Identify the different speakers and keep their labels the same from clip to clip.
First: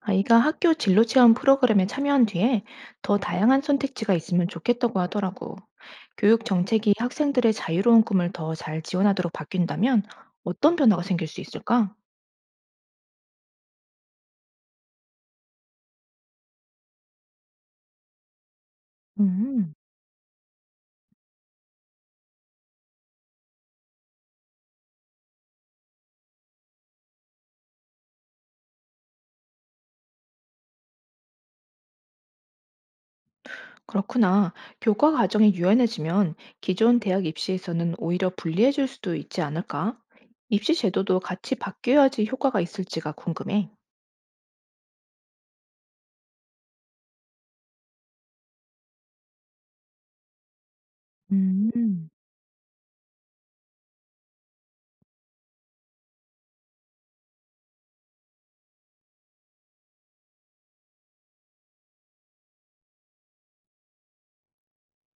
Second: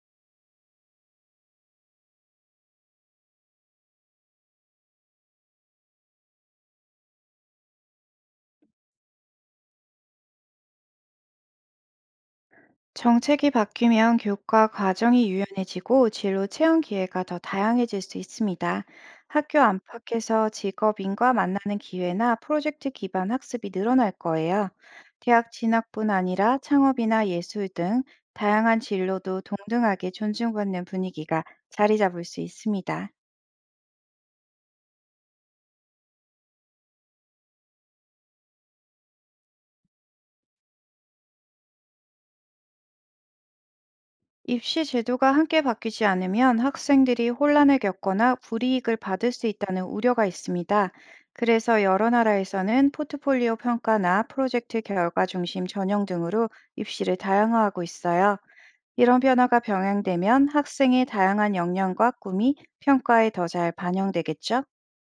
Speaker 1: 아이가 학교 진로 체험 프로그램에 참여한 뒤에 더 다양한 선택지가 있으면 좋겠다고 하더라고. 교육 정책이 학생들의 자유로운 꿈을 더 잘 지원하도록 바뀐다면 어떤 변화가 생길 수 있을까?
Speaker 2: 정책이 바뀌면 교과 과정이 유연해지고 진로 체험 기회가 더 다양해질 수 있습니다. 학교
Speaker 1: 음,
Speaker 2: 안팎에서 직업인과 만나는 기회나 프로젝트 기반 학습이 늘어날 거예요. 대학 진학뿐 아니라 창업이나 예술 등 다양한 진로도 동등하게 존중받는 분위기가 자리 잡을 수 있습니다.
Speaker 1: 그렇구나. 교과 과정이 유연해지면 기존 대학 입시에서는 오히려 불리해질 수도 있지 않을까? 입시 제도도 같이 바뀌어야지 효과가 있을지가 궁금해.
Speaker 2: 입시 제도가 함께 바뀌지 않으면 학생들이 혼란을 겪거나 불이익을 받을 수 있다는 우려가 있습니다. 그래서
Speaker 1: 음.
Speaker 2: 여러 나라에서는 포트폴리오 평가나 프로젝트 결과 중심 전형 등으로 입시를 다양화하고 있어요. 이런 변화가 병행되면 학생의 다양한 역량과 꿈이 평가에 더 잘 반영되겠죠?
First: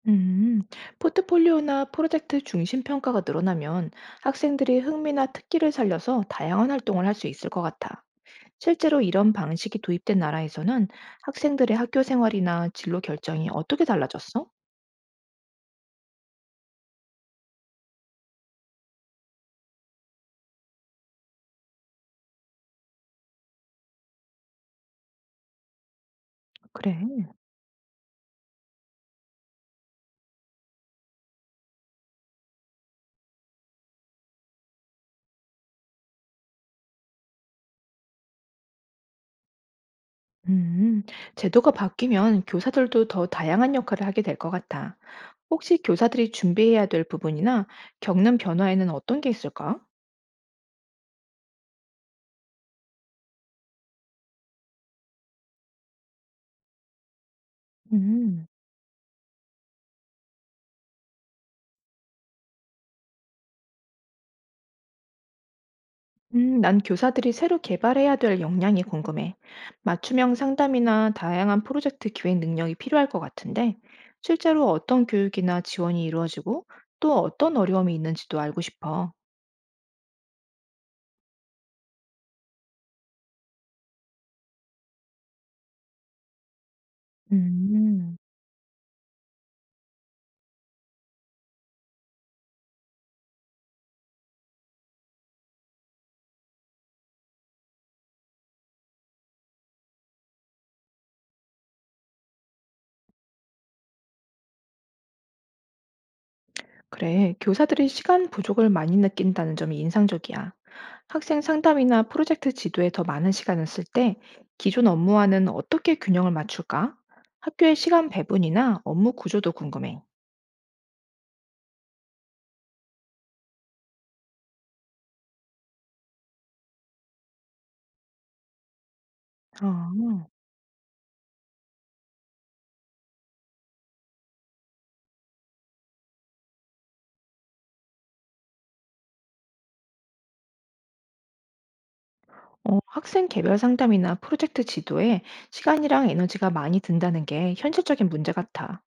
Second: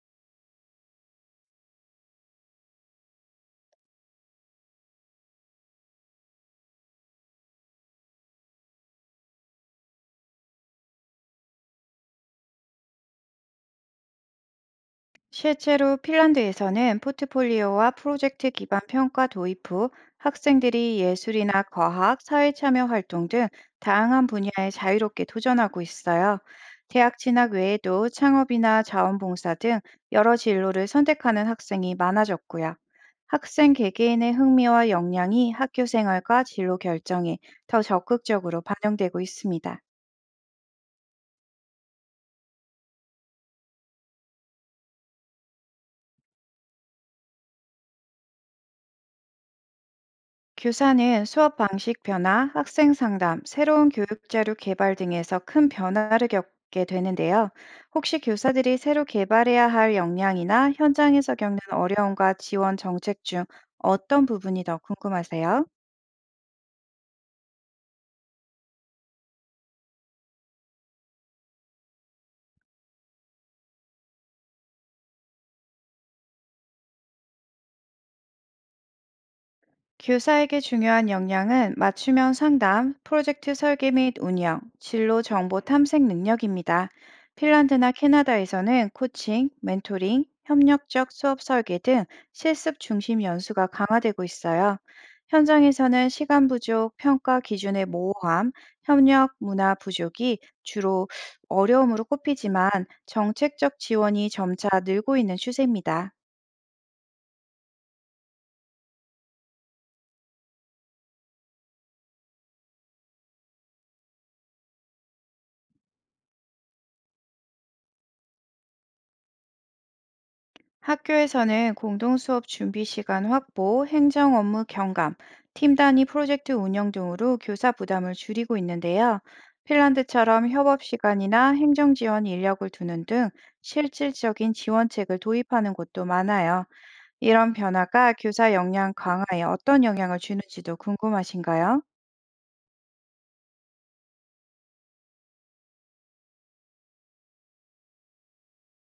Speaker 1: 음, 포트폴리오나 프로젝트 중심 평가가 늘어나면 학생들이 흥미나 특기를 살려서 다양한 활동을 할 수 있을 것 같아. 실제로 이런 방식이 도입된 나라에서는 학생들의 학교 생활이나 진로 결정이 어떻게 달라졌어?
Speaker 2: 실제로 핀란드에서는 포트폴리오와 프로젝트 기반 평가 도입 후 학생들이 예술이나 과학, 사회 참여 활동 등 다양한 분야에 자유롭게 도전하고 있어요. 대학
Speaker 1: 그래.
Speaker 2: 진학 외에도 창업이나 자원봉사 등 여러 진로를 선택하는 학생이 많아졌고요. 학생 개개인의 흥미와 역량이 학교 생활과 진로 결정에 더 적극적으로 반영되고 있습니다.
Speaker 1: 음, 제도가 바뀌면 교사들도 더 다양한 역할을 하게 될 것 같아. 혹시 교사들이 준비해야 될 부분이나 겪는 변화에는 어떤 게 있을까?
Speaker 2: 교사는 수업 방식 변화, 학생 상담, 새로운 교육 자료 개발 등에서 큰 변화를 겪게 되는데요. 혹시
Speaker 1: 음.
Speaker 2: 교사들이 새로 개발해야 할 역량이나 현장에서 겪는 어려움과 지원 정책 중 어떤 부분이 더 궁금하세요?
Speaker 1: 난 교사들이 새로 개발해야 될 역량이 궁금해. 맞춤형 상담이나 다양한 프로젝트 기획 능력이 필요할 것 같은데, 실제로 어떤 교육이나 지원이 이루어지고 또 어떤 어려움이 있는지도 알고 싶어.
Speaker 2: 교사에게 중요한 역량은 맞춤형 상담, 프로젝트 설계 및 운영, 진로 정보 탐색 능력입니다. 핀란드나
Speaker 1: 음,
Speaker 2: 캐나다에서는 코칭, 멘토링, 협력적 수업 설계 등 실습 중심 연수가 강화되고 있어요. 현장에서는 시간 부족, 평가 기준의 모호함, 협력 문화 부족이 주로 어려움으로 꼽히지만 정책적 지원이 점차 늘고 있는 추세입니다.
Speaker 1: 그래. 교사들이 시간 부족을 많이 느낀다는 점이 인상적이야. 학생 상담이나 프로젝트 지도에 더 많은 시간을 쓸 때 기존 업무와는 어떻게 균형을 맞출까? 학교의 시간 배분이나 업무 구조도 궁금해.
Speaker 2: 학교에서는 공동수업 준비 시간 확보, 행정 업무 경감, 팀 단위 프로젝트 운영 등으로 교사 부담을 줄이고 있는데요.
Speaker 1: 어.
Speaker 2: 핀란드처럼 협업 시간이나 행정 지원 인력을 두는 등 실질적인 지원책을 도입하는 곳도 많아요. 이런 변화가 교사 역량 강화에 어떤 영향을 주는지도 궁금하신가요?
Speaker 1: 어, 학생 개별 상담이나 프로젝트 지도에 시간이랑 에너지가 많이 든다는 게 현실적인 문제 같아.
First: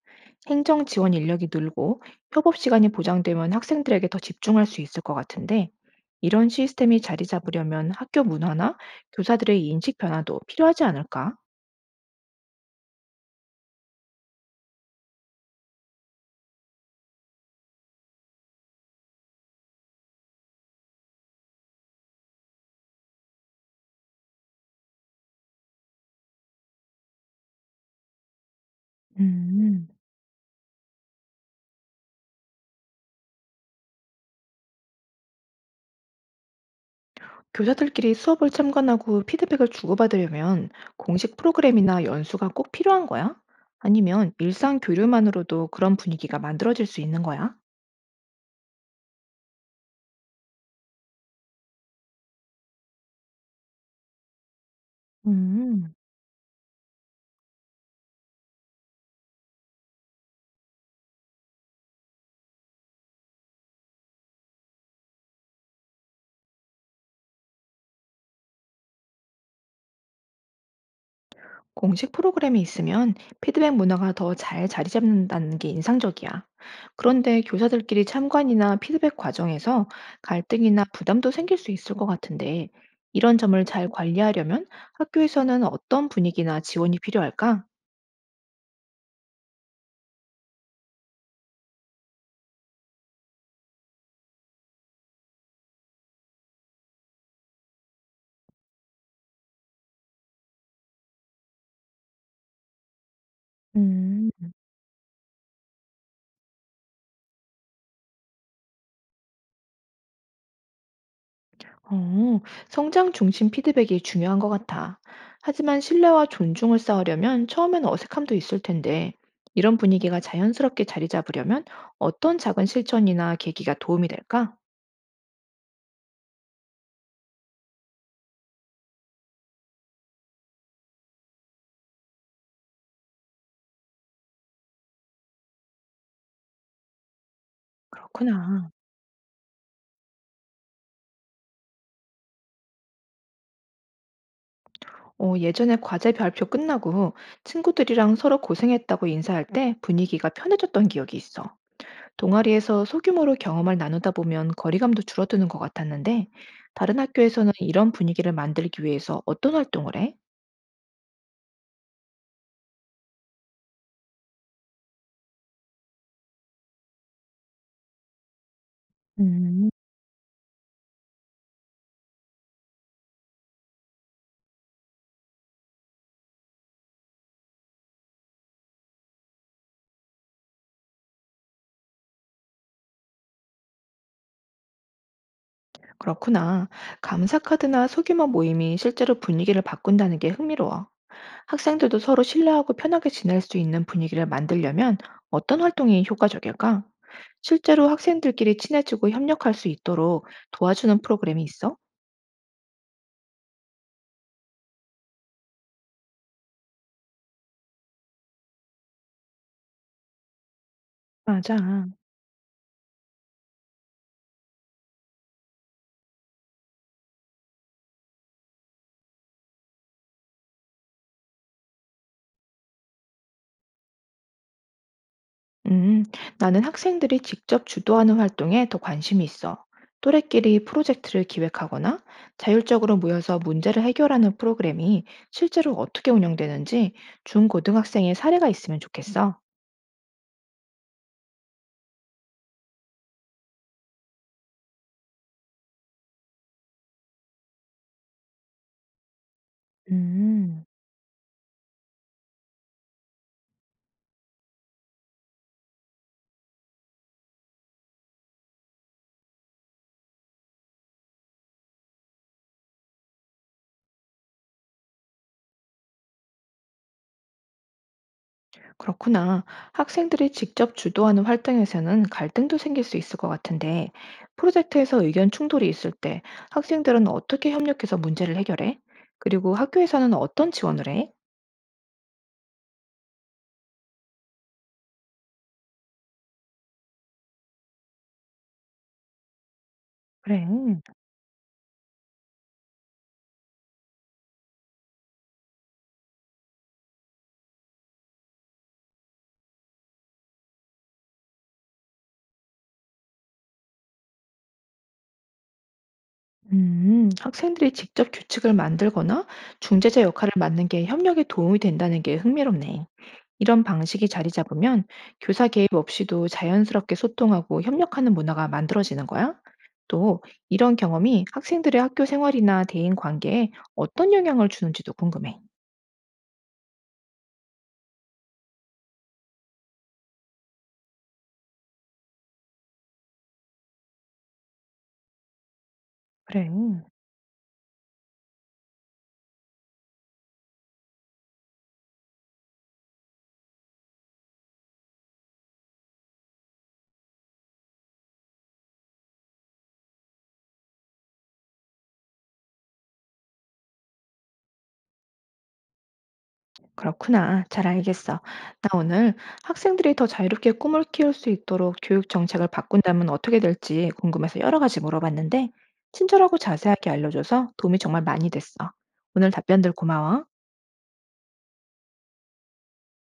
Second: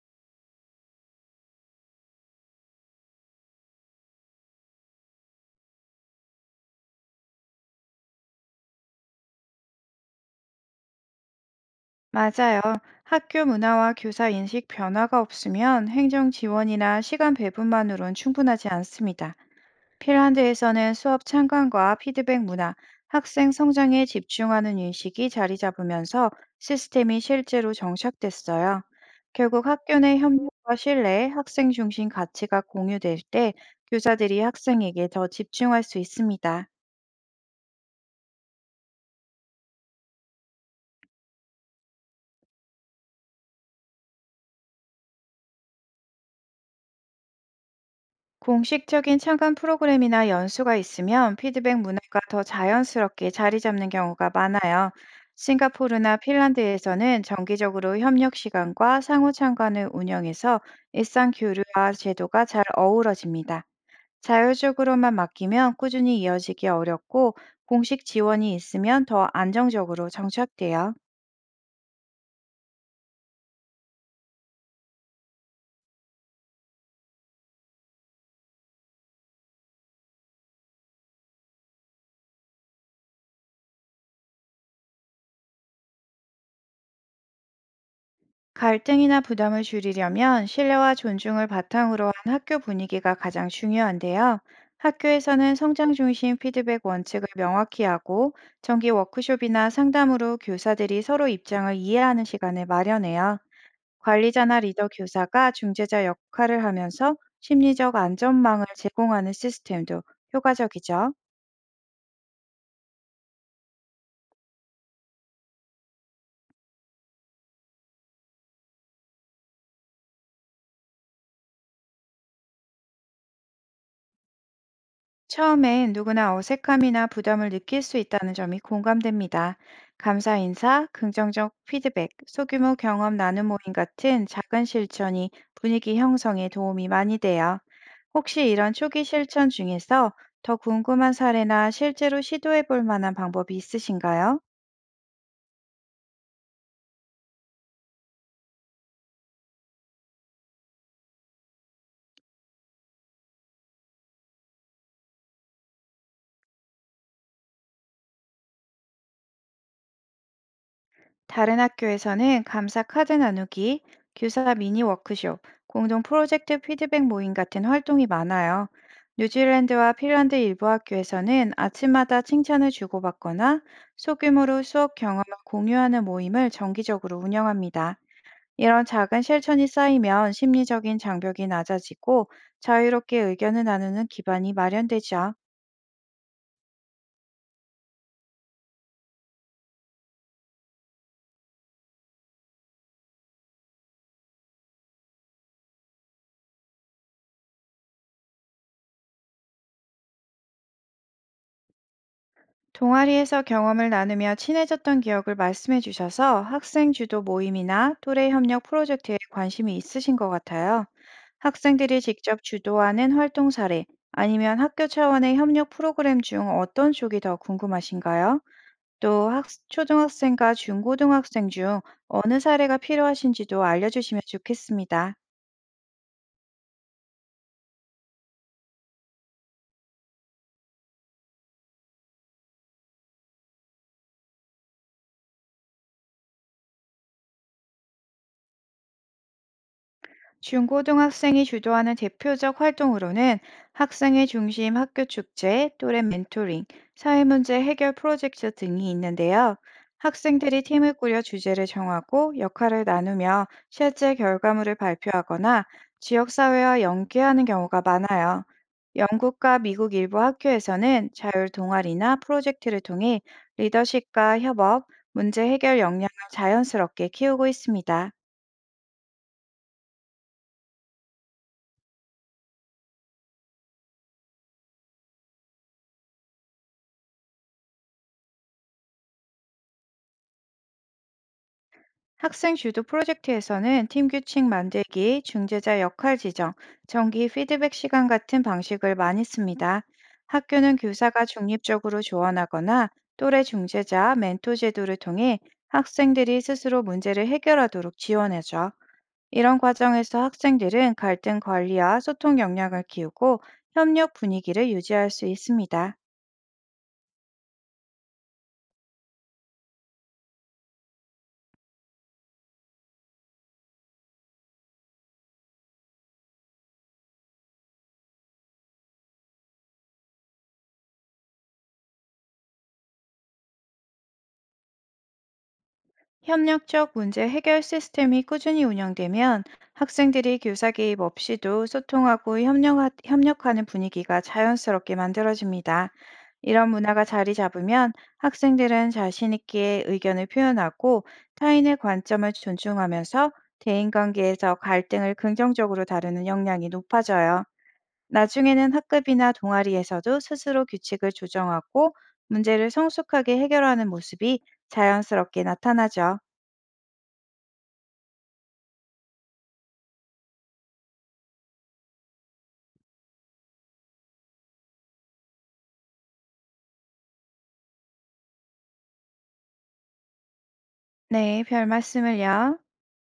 Speaker 1: 행정 지원 인력이 늘고 협업 시간이 보장되면 학생들에게 더 집중할 수 있을 것 같은데, 이런 시스템이 자리 잡으려면 학교 문화나 교사들의 인식 변화도 필요하지 않을까?
Speaker 2: 맞아요. 학교 문화와 교사 인식 변화가 없으면 행정 지원이나 시간 배분만으론 충분하지 않습니다. 핀란드에서는 수업 참관과 피드백 문화, 학생 성장에 집중하는 인식이 자리 잡으면서 시스템이 실제로 정착됐어요. 결국
Speaker 1: 음,
Speaker 2: 학교 내 협력과 신뢰, 학생 중심 가치가 공유될 때 교사들이 학생에게 더 집중할 수 있습니다.
Speaker 1: 교사들끼리 수업을 참관하고 피드백을 주고받으려면 공식 프로그램이나 연수가 꼭 필요한 거야? 아니면 일상 교류만으로도 그런 분위기가 만들어질 수 있는 거야?
Speaker 2: 공식적인 참관 프로그램이나 연수가 있으면 피드백 문화가 더 자연스럽게 자리 잡는 경우가 많아요.
Speaker 1: 음.
Speaker 2: 싱가포르나 핀란드에서는 정기적으로 협력 시간과 상호 참관을 운영해서 일상 교류와 제도가 잘 어우러집니다. 자율적으로만 맡기면 꾸준히 이어지기 어렵고 공식 지원이 있으면 더 안정적으로 정착돼요.
Speaker 1: 공식 프로그램이 있으면 피드백 문화가 더 잘 자리 잡는다는 게 인상적이야. 그런데 교사들끼리 참관이나 피드백 과정에서 갈등이나 부담도 생길 수 있을 것 같은데, 이런 점을 잘 관리하려면 학교에서는 어떤 분위기나 지원이 필요할까?
Speaker 2: 갈등이나 부담을 줄이려면 신뢰와 존중을 바탕으로 한 학교 분위기가 가장 중요한데요. 학교에서는 성장 중심 피드백 원칙을 명확히 하고 정기 워크숍이나 상담으로 교사들이 서로 입장을 이해하는 시간을 마련해요.
Speaker 1: 음,
Speaker 2: 관리자나 리더 교사가 중재자 역할을 하면서 심리적 안전망을 제공하는 시스템도 효과적이죠.
Speaker 1: 어, 성장 중심 피드백이 중요한 것 같아. 하지만 신뢰와 존중을 쌓으려면 처음엔 어색함도 있을 텐데, 이런 분위기가 자연스럽게 자리 잡으려면 어떤 작은 실천이나 계기가 도움이 될까?
Speaker 2: 처음엔 누구나 어색함이나 부담을 느낄 수 있다는 점이 공감됩니다. 감사 인사, 긍정적 피드백, 소규모 경험 나눔 모임 같은 작은 실천이 분위기 형성에 도움이 많이 돼요. 혹시
Speaker 1: 그렇구나.
Speaker 2: 이런 초기 실천 중에서 더 궁금한 사례나 실제로 시도해 볼 만한 방법이 있으신가요?
Speaker 1: 어, 예전에 과제 발표 끝나고 친구들이랑 서로 고생했다고 인사할 때 분위기가 편해졌던 기억이 있어. 동아리에서 소규모로 경험을 나누다 보면 거리감도 줄어드는 것 같았는데, 다른 학교에서는 이런 분위기를 만들기 위해서 어떤 활동을 해?
Speaker 2: 다른 학교에서는 감사 카드 나누기, 교사 미니 워크숍, 공동 프로젝트 피드백 모임 같은 활동이 많아요.
Speaker 1: 음,
Speaker 2: 뉴질랜드와 핀란드 일부 학교에서는 아침마다 칭찬을 주고받거나 소규모로 수업 경험을 공유하는 모임을 정기적으로 운영합니다. 이런 작은 실천이 쌓이면 심리적인 장벽이 낮아지고 자유롭게 의견을 나누는 기반이 마련되죠.
Speaker 1: 그렇구나. 감사카드나 소규모 모임이 실제로 분위기를 바꾼다는 게 흥미로워. 학생들도 서로 신뢰하고 편하게 지낼 수 있는 분위기를 만들려면 어떤 활동이 효과적일까? 실제로 학생들끼리 친해지고 협력할 수 있도록 도와주는 프로그램이 있어?
Speaker 2: 동아리에서 경험을 나누며 친해졌던 기억을 말씀해 주셔서 학생 주도 모임이나 또래 협력 프로젝트에 관심이 있으신 것 같아요.
Speaker 1: 맞아.
Speaker 2: 학생들이 직접 주도하는 활동 사례 아니면 학교 차원의 협력 프로그램 중 어떤 쪽이 더 궁금하신가요? 또 초등학생과 중고등학생 중 어느 사례가 필요하신지도 알려주시면 좋겠습니다.
Speaker 1: 음, 나는 학생들이 직접 주도하는 활동에 더 관심이 있어. 또래끼리 프로젝트를 기획하거나 자율적으로 모여서 문제를 해결하는 프로그램이 실제로 어떻게 운영되는지 중고등학생의 사례가 있으면 좋겠어.
Speaker 2: 중고등학생이 주도하는 대표적 활동으로는 학생의 중심 학교 축제, 또래 멘토링, 사회 문제 해결 프로젝트 등이 있는데요. 학생들이
Speaker 1: 음.
Speaker 2: 팀을 꾸려 주제를 정하고 역할을 나누며 실제 결과물을 발표하거나 지역사회와 연계하는 경우가 많아요. 영국과 미국 일부 학교에서는 자율 동아리나 프로젝트를 통해 리더십과 협업, 문제 해결 역량을 자연스럽게 키우고 있습니다.
Speaker 1: 그렇구나. 학생들이 직접 주도하는 활동에서는 갈등도 생길 수 있을 것 같은데, 프로젝트에서 의견 충돌이 있을 때 학생들은 어떻게 협력해서 문제를 해결해? 그리고 학교에서는 어떤 지원을 해?
Speaker 2: 학생 주도 프로젝트에서는 팀 규칙 만들기, 중재자 역할 지정, 정기 피드백 시간 같은 방식을 많이 씁니다.
Speaker 1: 그래.
Speaker 2: 학교는 교사가 중립적으로 조언하거나 또래 중재자, 멘토 제도를 통해 학생들이 스스로 문제를 해결하도록 지원하죠. 이런 과정에서 학생들은 갈등 관리와 소통 역량을 키우고 협력 분위기를 유지할 수 있습니다.
Speaker 1: 학생들이 직접 규칙을 만들거나 중재자 역할을 맡는 게 협력에 도움이 된다는 게 흥미롭네. 이런 방식이 자리 잡으면 교사 개입 없이도 자연스럽게 소통하고 협력하는 문화가 만들어지는 거야. 또 이런 경험이 학생들의 학교 생활이나 대인 관계에 어떤 영향을 주는지도 궁금해.
Speaker 2: 협력적 문제 해결 시스템이 꾸준히 운영되면 학생들이 교사 개입 없이도 소통하고 협력하는 분위기가 자연스럽게 만들어집니다.
Speaker 1: 그래.
Speaker 2: 이런 문화가 자리 잡으면 학생들은 자신 있게 의견을 표현하고 타인의 관점을 존중하면서 대인관계에서 갈등을 긍정적으로 다루는 역량이 높아져요. 나중에는 학급이나 동아리에서도 스스로 규칙을 조정하고 문제를 성숙하게 해결하는 모습이 자연스럽게 나타나죠.
Speaker 1: 그렇구나. 잘 알겠어. 나 오늘 학생들이 더 자유롭게 꿈을 키울 수 있도록 교육 정책을 바꾼다면 어떻게 될지 궁금해서 여러 가지 물어봤는데, 친절하고 자세하게 알려줘서 도움이 정말 많이 됐어. 오늘 답변들 고마워.
Speaker 2: 네, 별 말씀을요.